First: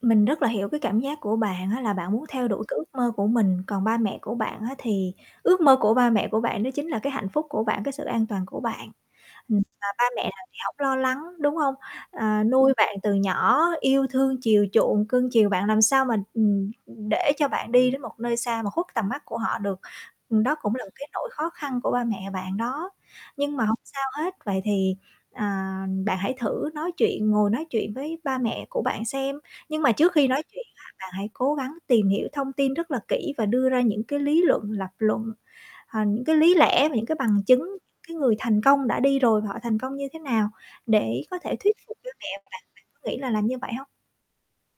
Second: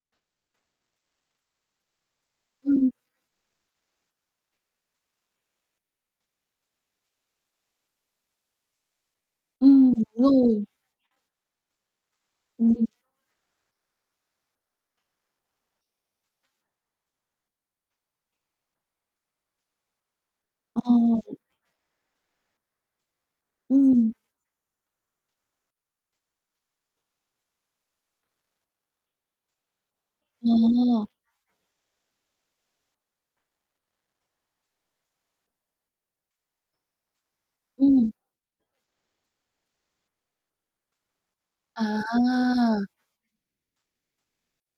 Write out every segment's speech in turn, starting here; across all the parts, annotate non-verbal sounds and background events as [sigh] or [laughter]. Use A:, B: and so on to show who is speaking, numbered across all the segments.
A: Mình rất là hiểu cái cảm giác của bạn á là bạn muốn theo đuổi cái ước
B: Ừm.
A: mơ của mình, còn ba mẹ của bạn á, thì ước mơ của ba mẹ của bạn đó chính là cái hạnh phúc của bạn, cái sự an toàn của bạn. Ừm, và
B: Ừm,
A: ba
B: đúng
A: mẹ nào thì
B: rồi.
A: hổng lo lắng, đúng hông? Ờ, nuôi
B: Ừm.
A: bạn từ nhỏ, yêu thương chiều chuộng, cưng chiều bạn làm sao mà, ừm, để cho bạn đi đến một nơi xa mà khuất tầm mắt của họ được, ừm, đó cũng
B: Ờ.
A: là một cái nỗi khó khăn của ba mẹ bạn đó. Nhưng mà hổng sao
B: Ừm.
A: hết, vậy thì, à, bạn hãy thử nói chuyện, ngồi nói chuyện với ba mẹ của bạn xem, nhưng mà trước khi nói chuyện á,
B: Ờ.
A: là hãy cố gắng tìm hiểu thông tin rất là kỹ và đưa ra những cái lý luận, lập luận, ờ, những cái lý lẽ và những cái bằng chứng
B: Ừm.
A: cái người thành công đã đi rồi và họ thành công như thế nào để có thể thuyết
B: À.
A: phục cho mẹ bạn. Bạn có nghĩ là làm như vậy hông?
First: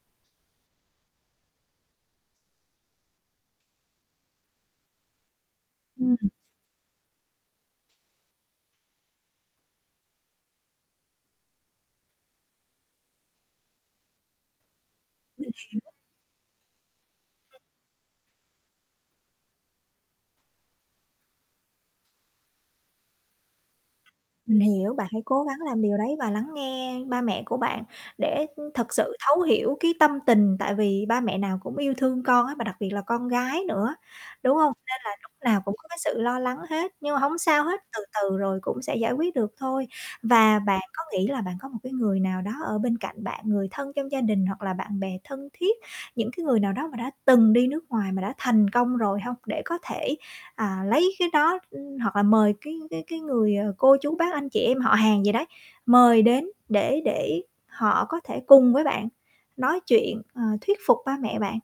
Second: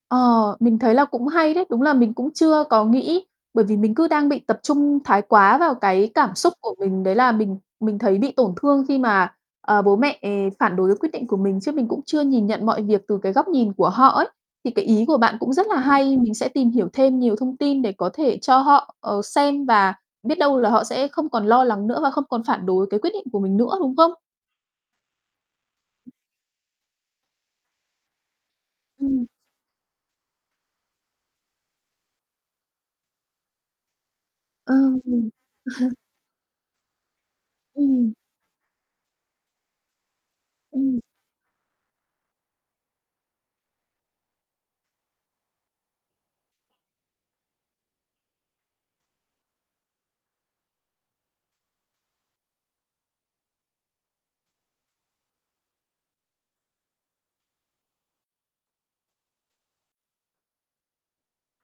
B: Ờ, mình thấy là cũng hay đấy, đúng là mình cũng chưa có nghĩ, bởi vì mình cứ đang bị tập trung thái quá vào cái
A: Ưm hưm.
B: cảm xúc của mình, đấy là mình mình thấy bị tổn thương khi mà, ờ, bố mẹ phản đối quyết định của mình, chứ mình cũng chưa nhìn nhận mọi việc từ, cái, góc nhìn của họ ấy. Thì cái ý của bạn
A: Mình
B: cũng rất là
A: hiểu.
B: hay, mình sẽ tìm hiểu thêm nhiều thông tin để có thể cho họ, ờ, xem và biết đâu là họ sẽ không còn lo lắng nữa và không còn phản đối cái quyết định của mình nữa, đúng không?
A: Mình hiểu, bạn hãy cố gắng làm điều đấy và lắng nghe ba mẹ của bạn để thật sự
B: Ừm.
A: thấu hiểu cái tâm tình, tại vì ba mẹ nào cũng yêu thương con á và đặc biệt là con gái nữa, đúng hông?
B: Ờ,
A: Nên là
B: ừm.
A: lúc nào cũng có
B: [chuckles]
A: cái sự lo lắng hết, nhưng mà hổng sao hết, từ
B: Ừm.
A: từ rồi cũng sẽ giải quyết được thôi. Và bạn
B: Ừm.
A: có nghĩ là bạn có một cái người nào đó ở bên cạnh bạn, người thân trong gia đình hoặc là bạn bè thân thiết, những cái người nào đó mà đã từng đi nước ngoài mà đã thành công rồi hông? Để có thể, à, lấy cái đó, ư, hoặc là mời cái cái cái người, ờ, cô chú bác anh chị em họ hàng gì đấy, mời đến để để họ có thể cùng với bạn nói chuyện, ờ, thuyết phục ba mẹ bạn,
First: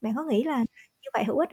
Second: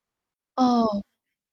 A: bạn có nghĩ là làm
B: Ờ.
A: như vậy hữu ích hông?